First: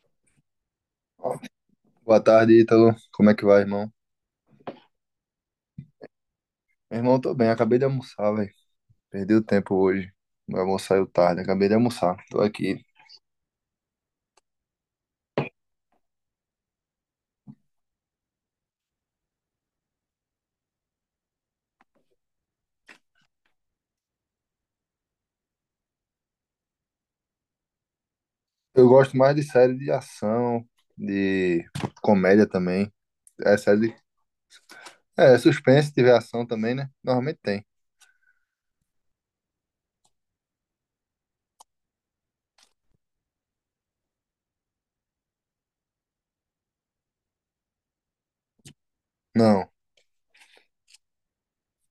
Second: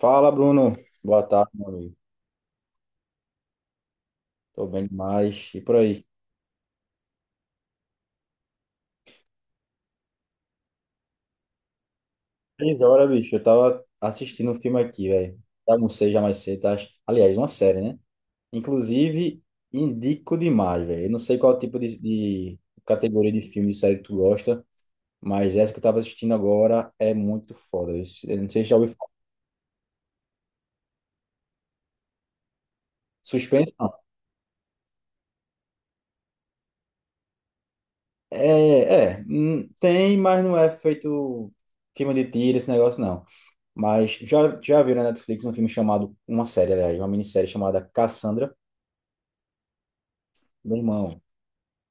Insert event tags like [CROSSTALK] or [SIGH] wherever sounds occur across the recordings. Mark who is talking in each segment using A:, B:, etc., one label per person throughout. A: Fala, Bruno. Boa tarde, meu amigo.
B: Boa tarde, Ítalo. Como é que vai, irmão?
A: Tô bem demais. E por aí?
B: Meu irmão, tô bem. Acabei de almoçar, velho. Perdi o tempo hoje. Meu almoço saiu tarde. Acabei de almoçar. Tô aqui.
A: Três horas, bicho. Eu tava assistindo um filme aqui, velho. Almocei já mais cedo. Tá? Aliás, uma série, né? Inclusive, indico demais, velho. Eu não sei qual tipo de categoria de filme, de série que tu gosta, mas essa que eu tava assistindo agora é muito foda. Eu não sei se já
B: Eu
A: ouviu falar.
B: gosto mais de série de ação, de comédia também. É
A: Suspense?
B: série
A: Não.
B: de... É, é suspense, se tiver ação também, né? Normalmente tem.
A: Tem, mas não é feito filme de tiro, esse negócio, não. Mas já viu na Netflix um filme chamado, uma série, aliás, uma minissérie chamada Cassandra,
B: Não.
A: meu irmão.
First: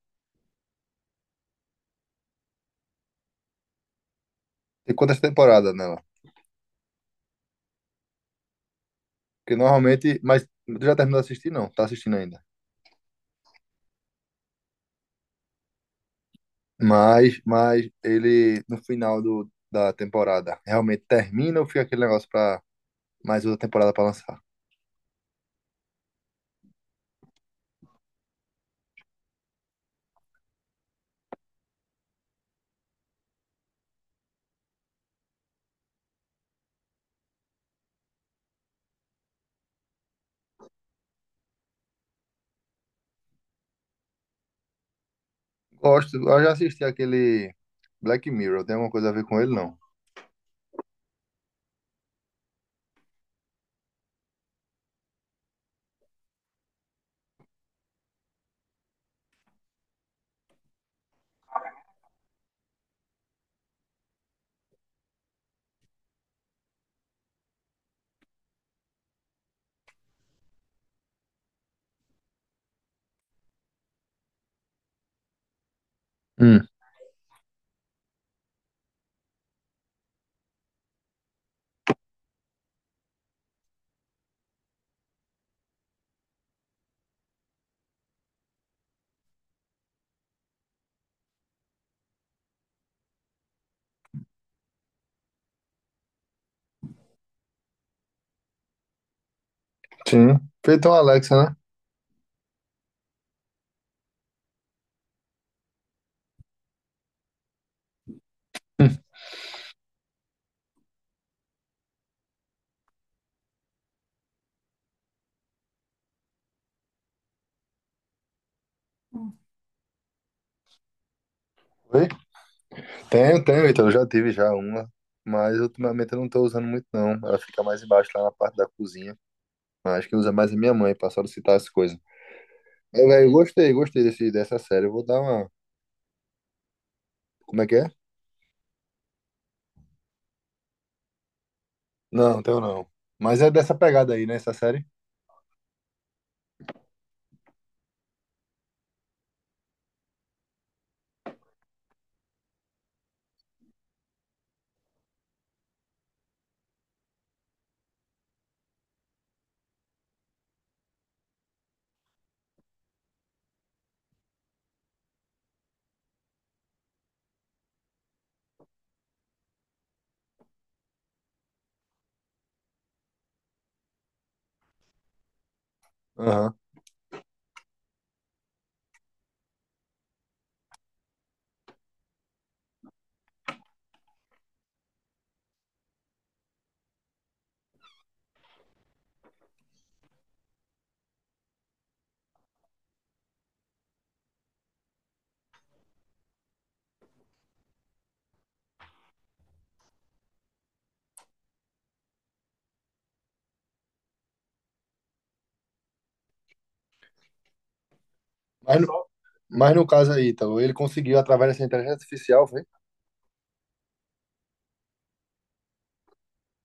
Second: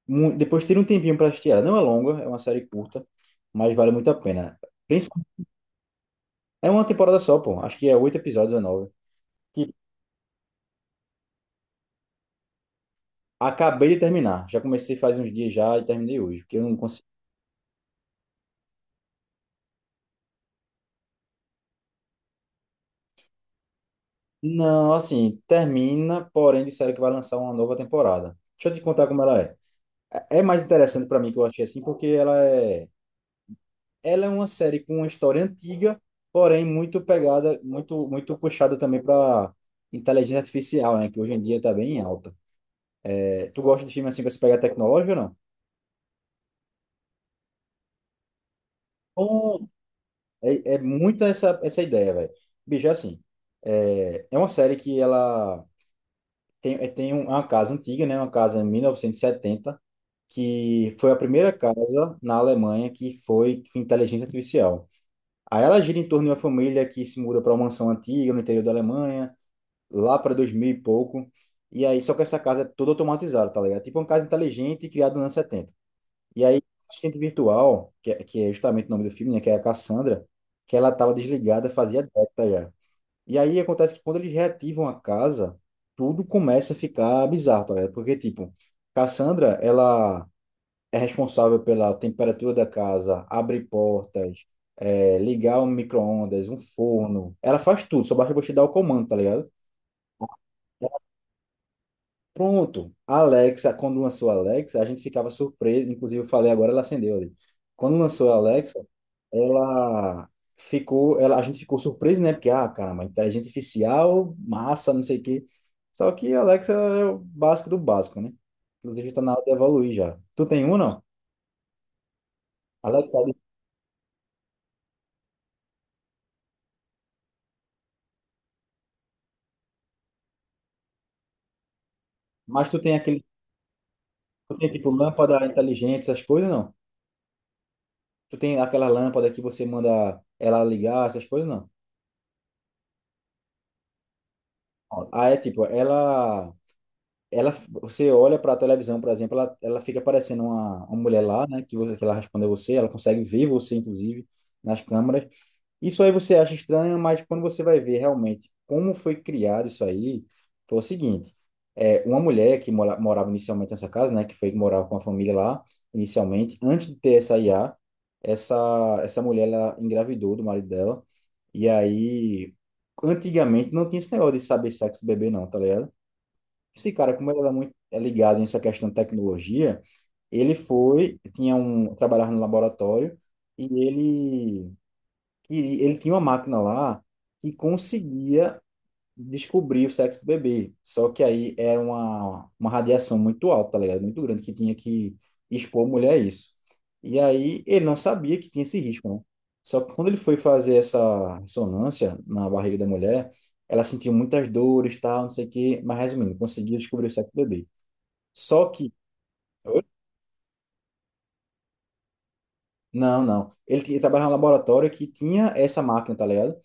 A: Depois tira um tempinho para assistir ela. Não é longa, é uma série curta, mas vale muito a pena.
B: Tem quantas
A: Principalmente,
B: temporadas nela?
A: é uma temporada só, pô. Acho que é oito episódios ou nove.
B: Porque
A: Que
B: normalmente... Mas tu já terminou de assistir? Não. Tá assistindo ainda.
A: acabei de terminar. Já comecei faz uns dias já e terminei hoje, porque eu não consigo.
B: Mas ele, no final da temporada, realmente termina ou fica aquele negócio pra mais outra temporada pra lançar?
A: Não, assim, termina, porém disseram que vai lançar uma nova temporada. Deixa eu te contar como ela é. É mais interessante para mim que eu achei assim, porque ela é uma série com uma história antiga, porém muito pegada, muito puxada também para inteligência artificial, né? Que hoje em dia está bem em alta. É, tu gosta de filme assim que você pega tecnológico ou não?
B: Gosto, eu já assisti aquele Black Mirror, tem alguma coisa a ver com ele,
A: Bom,
B: não?
A: é muito essa, essa ideia, velho. Bicho, é assim, é uma série que ela tem, é, tem um- é uma casa antiga, né? Uma casa em 1970, que foi a primeira casa na Alemanha que foi com inteligência artificial. Aí ela gira em torno de uma família que se muda para uma mansão antiga no interior da Alemanha, lá para 2000 e pouco. E aí, só que essa casa é toda automatizada, tá ligado? Tipo uma casa inteligente criada nos anos 70. E aí, a
B: Hum.
A: assistente virtual, que é justamente o nome do filme, né? Que é a Cassandra, que ela estava desligada fazia década já. E aí acontece que quando eles reativam a casa, tudo começa a ficar bizarro, tá ligado? Porque, tipo, Cassandra, ela é responsável pela temperatura da casa, abre portas, ligar um micro-ondas, um forno. Ela faz tudo, só basta você dar o comando, tá ligado?
B: Sim. Feito uma Alexa, né?
A: Pronto, a Alexa, quando lançou a Alexa, a gente ficava surpreso, inclusive eu falei agora, ela acendeu ali. Quando lançou a Alexa, ela a gente ficou surpreso, né? Porque, ah, caramba, inteligência artificial, massa, não sei o quê. Só que a Alexa é o básico do básico, né? Inclusive está na hora de evoluir já. Tu tem um, não?
B: Oi?
A: Alexa,
B: Tenho, então eu já tive já uma, mas ultimamente eu não tô usando muito, não. Ela fica mais embaixo, lá na parte da cozinha. Acho que usa mais a minha mãe pra solicitar as coisas.
A: mas
B: Eu, velho, gostei
A: tu
B: dessa
A: tem
B: série.
A: tipo
B: Eu vou dar
A: lâmpada
B: uma.
A: inteligente, essas coisas, não?
B: Como é que é?
A: Tu tem aquela lâmpada que você manda ela ligar, essas coisas, não?
B: Não, tenho não. Mas é dessa pegada aí, né, essa série?
A: Ah, é tipo, ela, você olha para a televisão, por exemplo, ela fica parecendo uma mulher lá, né? Que ela responde a você, ela consegue ver você, inclusive, nas câmeras. Isso aí você acha estranho, mas quando você vai ver realmente como foi criado isso aí, foi o seguinte: uma mulher que morava inicialmente nessa casa, né? Que foi que morava com a família lá, inicialmente, antes de ter essa IA, essa, essa mulher ela engravidou do marido dela, e aí. Antigamente não tinha esse negócio de saber sexo do bebê, não, tá ligado?
B: Aham.
A: Esse cara, como ele era muito ligado nessa questão de tecnologia, ele foi, tinha um, trabalhava no laboratório e ele, e ele tinha uma máquina lá que conseguia descobrir o sexo do bebê. Só que aí era uma radiação muito alta, tá ligado? Muito grande, que tinha que expor a mulher a isso. E aí ele não sabia que tinha esse risco, né? Só que quando ele foi fazer essa ressonância na barriga da mulher, ela sentiu muitas dores, tal, não sei o quê. Mas resumindo, conseguiu descobrir o sexo do bebê. Só
B: Mas, no,
A: que.
B: mas
A: Oi?
B: no caso aí, Ítalo, ele conseguiu, através dessa inteligência artificial, foi?
A: Não, não. Ele trabalhava em um laboratório que tinha essa máquina, tá ligado?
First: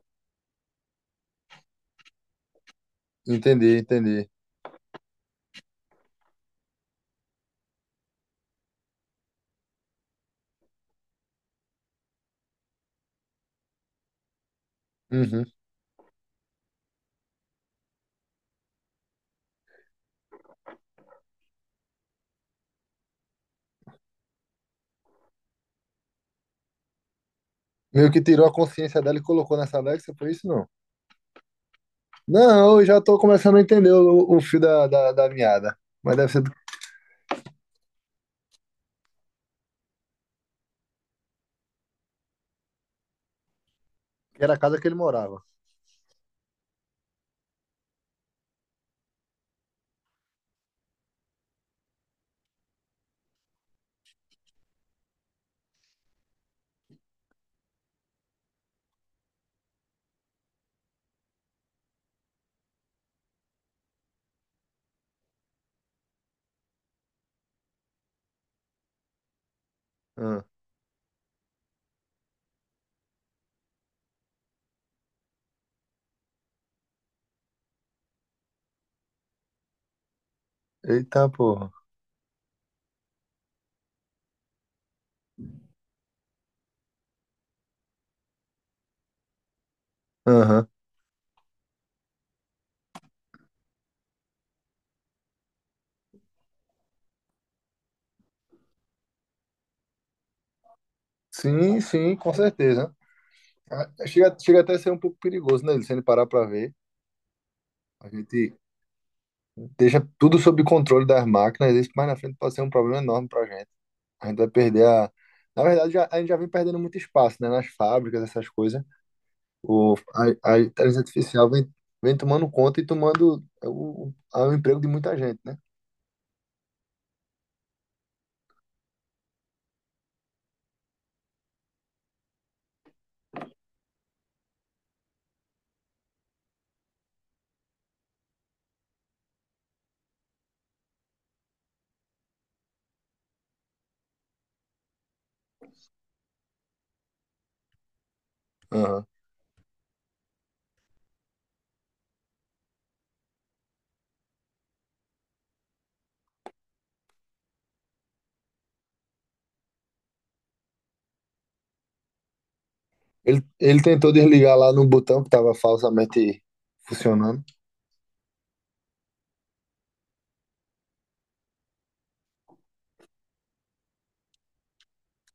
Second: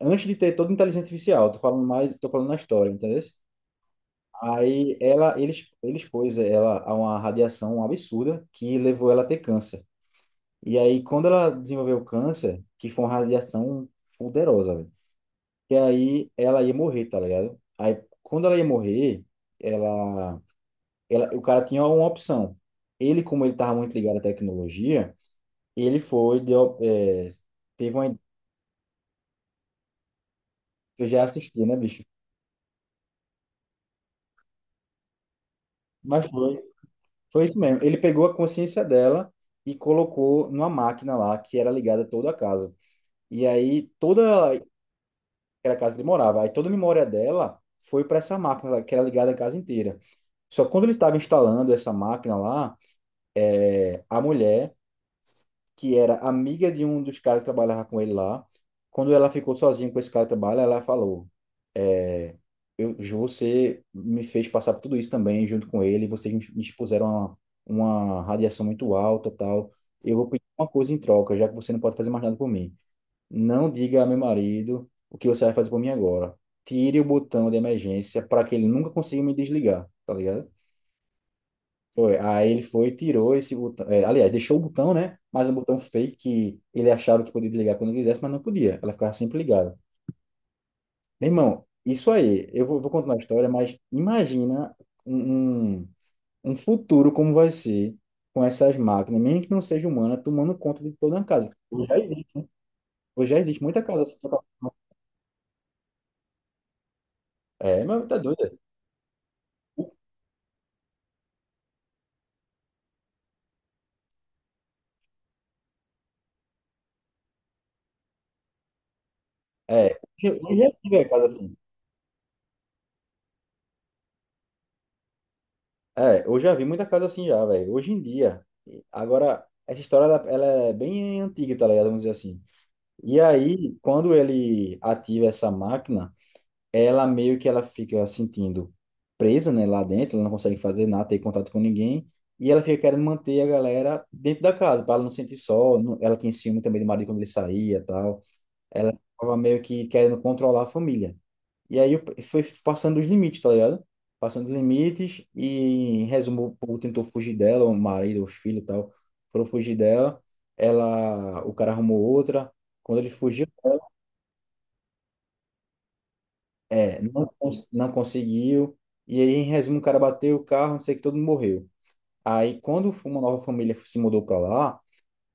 A: Antes de ter toda a inteligência artificial, tô falando na história, entendeu?
B: Entender.
A: Aí ela, ele, ex- ele expôs ela a uma radiação absurda que levou ela a ter câncer. E aí, quando ela desenvolveu câncer, que foi uma radiação poderosa, velho,
B: Uhum.
A: que aí ela ia morrer, tá ligado? Aí, quando ela ia morrer, ela, o cara tinha uma opção. Ele, como ele estava muito ligado à tecnologia, ele foi, deu, é, teve
B: Meio
A: uma.
B: que tirou a consciência dela e colocou nessa Alexa, por isso não.
A: Eu já assisti, né, bicho?
B: Não, eu já tô começando a entender o fio da meada. Mas
A: Mas
B: deve ser do-
A: foi, foi isso mesmo. Ele pegou a consciência dela e colocou numa máquina lá que era ligada a toda a casa. E aí
B: que era
A: toda
B: a casa que ele morava.
A: era a casa que ele morava, aí toda a memória dela foi para essa máquina lá, que era ligada a casa inteira. Só que quando ele estava instalando essa máquina lá, a mulher, que era amiga de um dos caras que trabalhava com ele lá, quando ela ficou sozinha com esse cara que trabalha, ela falou: é, Ju, você me fez passar por tudo isso também, junto com ele. Vocês me expuseram a uma radiação muito alta, tal. Eu vou
B: Ah.
A: pedir uma coisa em troca, já que você não pode fazer mais nada por mim. Não diga a meu marido o que você vai fazer por mim agora. Tire o botão de emergência para que ele nunca consiga me desligar, tá ligado?
B: Eita porra.
A: Foi. Aí ele foi e tirou esse botão. Aliás, deixou o botão, né? Mas um botão fake que ele achava que podia desligar quando quisesse, mas não podia. Ela ficava sempre ligada.
B: Aham.
A: Meu irmão, isso aí, vou contar a história, mas imagina um, um, um futuro como vai ser com essas máquinas, mesmo que não seja humana, tomando conta de toda a casa.
B: Sim, sim, com certeza.
A: Hoje já existe muita
B: Ah,
A: casa assim.
B: chega, chega até a ser um pouco perigoso, né? Se ele parar pra ver.
A: É, mas
B: A
A: tá
B: gente
A: doido.
B: deixa tudo sob controle das máquinas, isso mais na frente pode ser um problema enorme para a gente. A gente vai perder a. Na verdade, já- a gente já vem perdendo muito espaço, né? Nas fábricas, essas coisas. O,
A: É, hoje
B: a
A: eu já vi
B: inteligência
A: a casa
B: artificial
A: assim.
B: vem, vem tomando conta e tomando o emprego de muita gente, né?
A: É, eu já vi muita casa assim já, velho. Hoje em dia. Agora, essa história, ela é bem antiga, tá ligado? Vamos dizer assim. E aí, quando ele ativa essa máquina, ela meio que ela fica sentindo presa, né, lá dentro. Ela não consegue fazer nada, ter contato com ninguém. E ela fica querendo manter a galera dentro da casa, para ela não sentir só. Ela tinha ciúme também do marido quando ele saía e tal. Ela
B: Aham.
A: tava meio que querendo controlar a família. Foi passando os limites, tá ligado? Passando os limites e, em resumo, o povo tentou fugir dela, o marido, os filhos e tal, foram fugir dela. Ela, o cara arrumou outra. Quando ele
B: Ele,
A: fugiu,
B: ele tentou desligar lá no botão que estava falsamente
A: não,
B: funcionando.
A: não conseguiu. E aí, em resumo, o cara bateu o carro, não sei o que, todo mundo morreu. Aí, quando uma nova família se mudou pra lá,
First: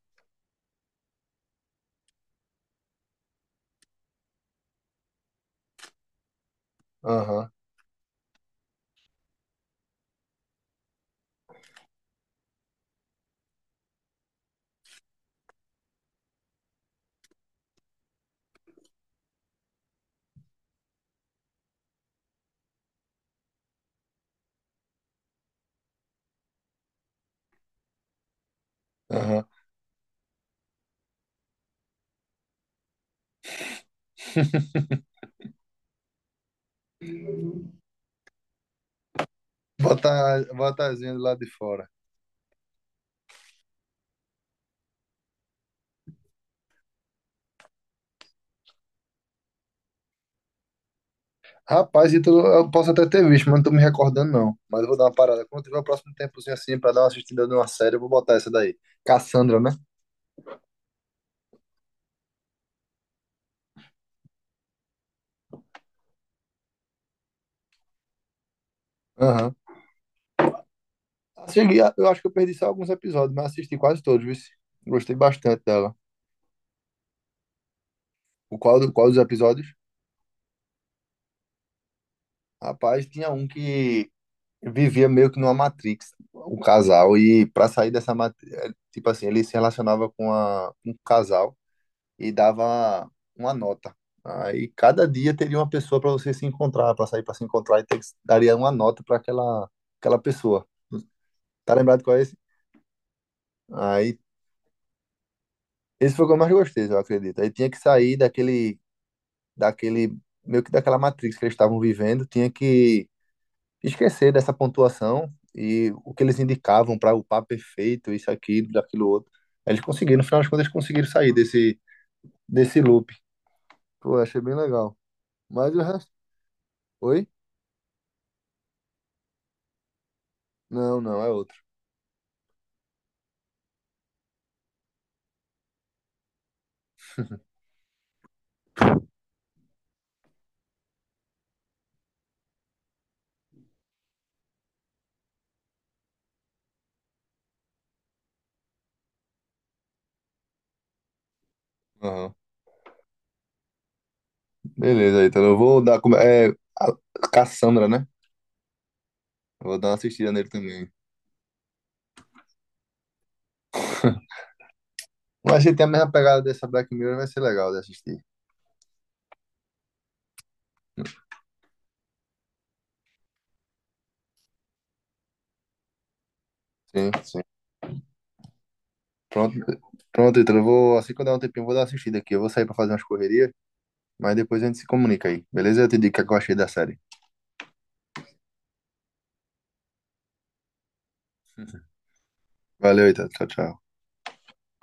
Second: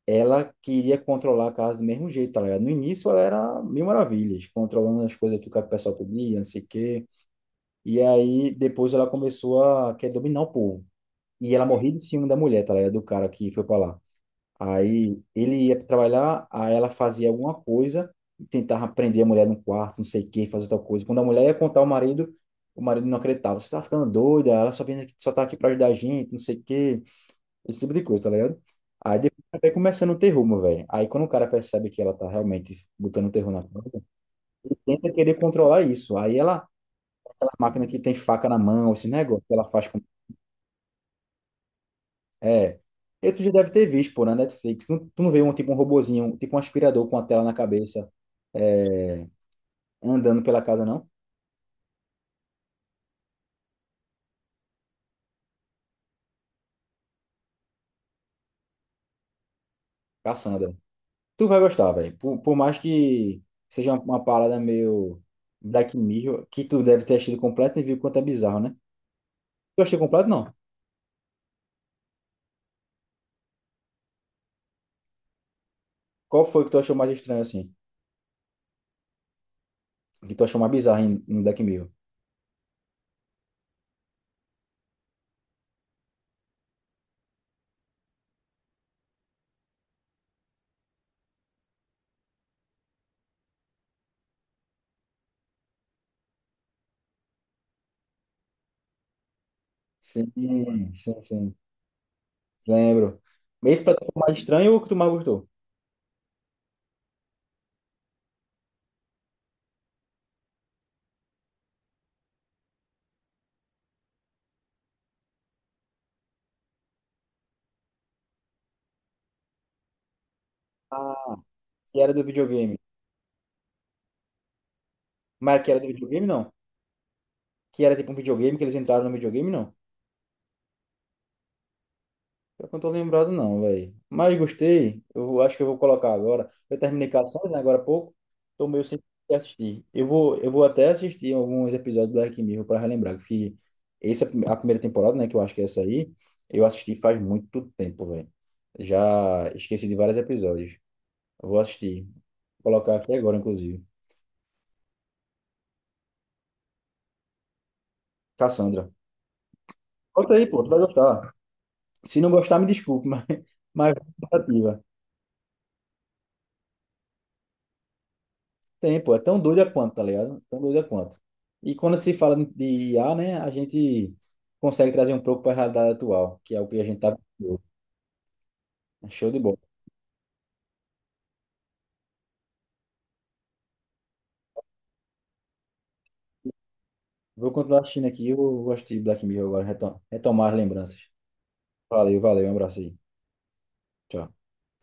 A: ela queria controlar a casa do mesmo jeito, tá ligado? No início, ela era mil maravilhas, controlando as coisas que o pessoal pedia, não sei o quê.
B: Aham,
A: E aí depois ela começou a querer dominar o povo. E ela morria de ciúme da mulher, tá ligado? Do cara que foi pra lá. Aí ele ia trabalhar, aí ela fazia alguma coisa, tentava prender a mulher num quarto, não sei o quê, fazer tal coisa. Quando a mulher ia contar ao marido, o marido não acreditava. Você tá ficando doida, ela só vem aqui, só tá aqui pra ajudar a gente, não sei o quê. Esse tipo de coisa, tá ligado? Aí depois
B: aham.
A: vai começando o terror, meu velho. Aí quando o cara percebe que ela tá realmente botando o terror na conta, ele tenta querer controlar isso. Aí ela aquela máquina que tem faca na mão, esse negócio que ela faz com.
B: Bota, bota as vendas lá de fora.
A: É. E tu já deve ter visto, pô, na Netflix. Tu não vê um tipo um robozinho, tipo um aspirador com a tela na cabeça, é, andando pela casa, não?
B: Rapaz, Ítalo, eu posso até ter visto, mas não tô me recordando, não. Mas eu vou dar uma parada. Quando tiver o próximo tempozinho assim pra dar uma assistida numa série, eu vou botar essa daí. Cassandra, né?
A: Cassandra. Tu vai gostar, velho. Por mais que seja uma parada meio Black Mirror, que tu deve ter achado completo e viu quanto é bizarro, né?
B: Aham.
A: Tu achou completo, não?
B: Assisti- Eu acho que eu perdi só alguns episódios, mas assisti quase todos, viu? Gostei bastante dela.
A: Qual foi que tu achou mais estranho, assim?
B: O qual, do- qual dos episódios?
A: Que tu achou mais bizarro em Black Mirror?
B: Rapaz, tinha um que vivia meio que numa Matrix, o casal. E pra sair dessa Matrix, tipo assim, ele se relacionava com, a, com um casal. E dava uma nota. Aí cada dia teria uma pessoa para você se encontrar, para sair para se encontrar e ter que- daria uma nota para aquela aquela
A: Sim,
B: pessoa.
A: sim, sim.
B: Tá lembrado qual é esse?
A: Lembro. Esse pra tu foi
B: Aí
A: mais estranho ou o que tu mais gostou?
B: esse foi o que eu mais gostei, eu acredito. Aí tinha que sair daquele daquele meio que daquela matrix que eles estavam vivendo, tinha que esquecer dessa pontuação e o que eles indicavam para o papo perfeito, isso aquilo, daquilo outro. Aí eles conseguiram, no final das contas, eles conseguiram sair desse
A: Que era do videogame.
B: desse loop. Pô, achei bem legal.
A: Mas que
B: Mas
A: era
B: o
A: do
B: resto,
A: videogame, não.
B: oi?
A: Que era tipo um videogame, que eles entraram no videogame, não.
B: Não, não, é outro.
A: Pior que eu não tô lembrado, não, velho. Mas gostei. Acho que eu vou colocar agora. Eu terminei Cassandra, né, agora há pouco. Tô meio sem assistir. Eu vou até assistir alguns episódios do Black Mirror para relembrar. Que essa, é a prime- a primeira temporada, né, que eu acho que é essa aí, eu assisti faz muito tempo, velho. Já esqueci de vários episódios. Eu vou assistir.
B: Aham.
A: Vou colocar aqui agora, inclusive.
B: Beleza, então eu vou dar. Como- é, a Cassandra, né?
A: Cassandra.
B: Eu vou dar uma assistida
A: Volta aí,
B: nele
A: pô. Tu vai
B: também.
A: gostar. Se não gostar, me desculpe, [LAUGHS] mas
B: [LAUGHS]
A: tentativa.
B: Mas se tem a mesma pegada dessa Black Mirror, vai ser legal de assistir.
A: Tem, pô, é tão doida quanto, tá ligado? Tão doida quanto. E quando se fala de IA, né, a gente consegue trazer um pouco para a realidade atual, que é o que a gente
B: Sim,
A: tá
B: sim.
A: vivendo. É show de bola.
B: Pronto, pronto, então eu vou, assim que eu der um tempinho, eu vou dar uma assistida aqui. Eu vou sair pra fazer umas correrias, mas depois a gente se comunica aí, beleza? Eu te digo o que é que eu achei da série.
A: Vou continuar assistindo aqui, eu gostei de Black Mirror agora, retomar as lembranças. Valeu, valeu, um abraço aí.
B: Valeu, então. Tchau, tchau.
A: Tchau.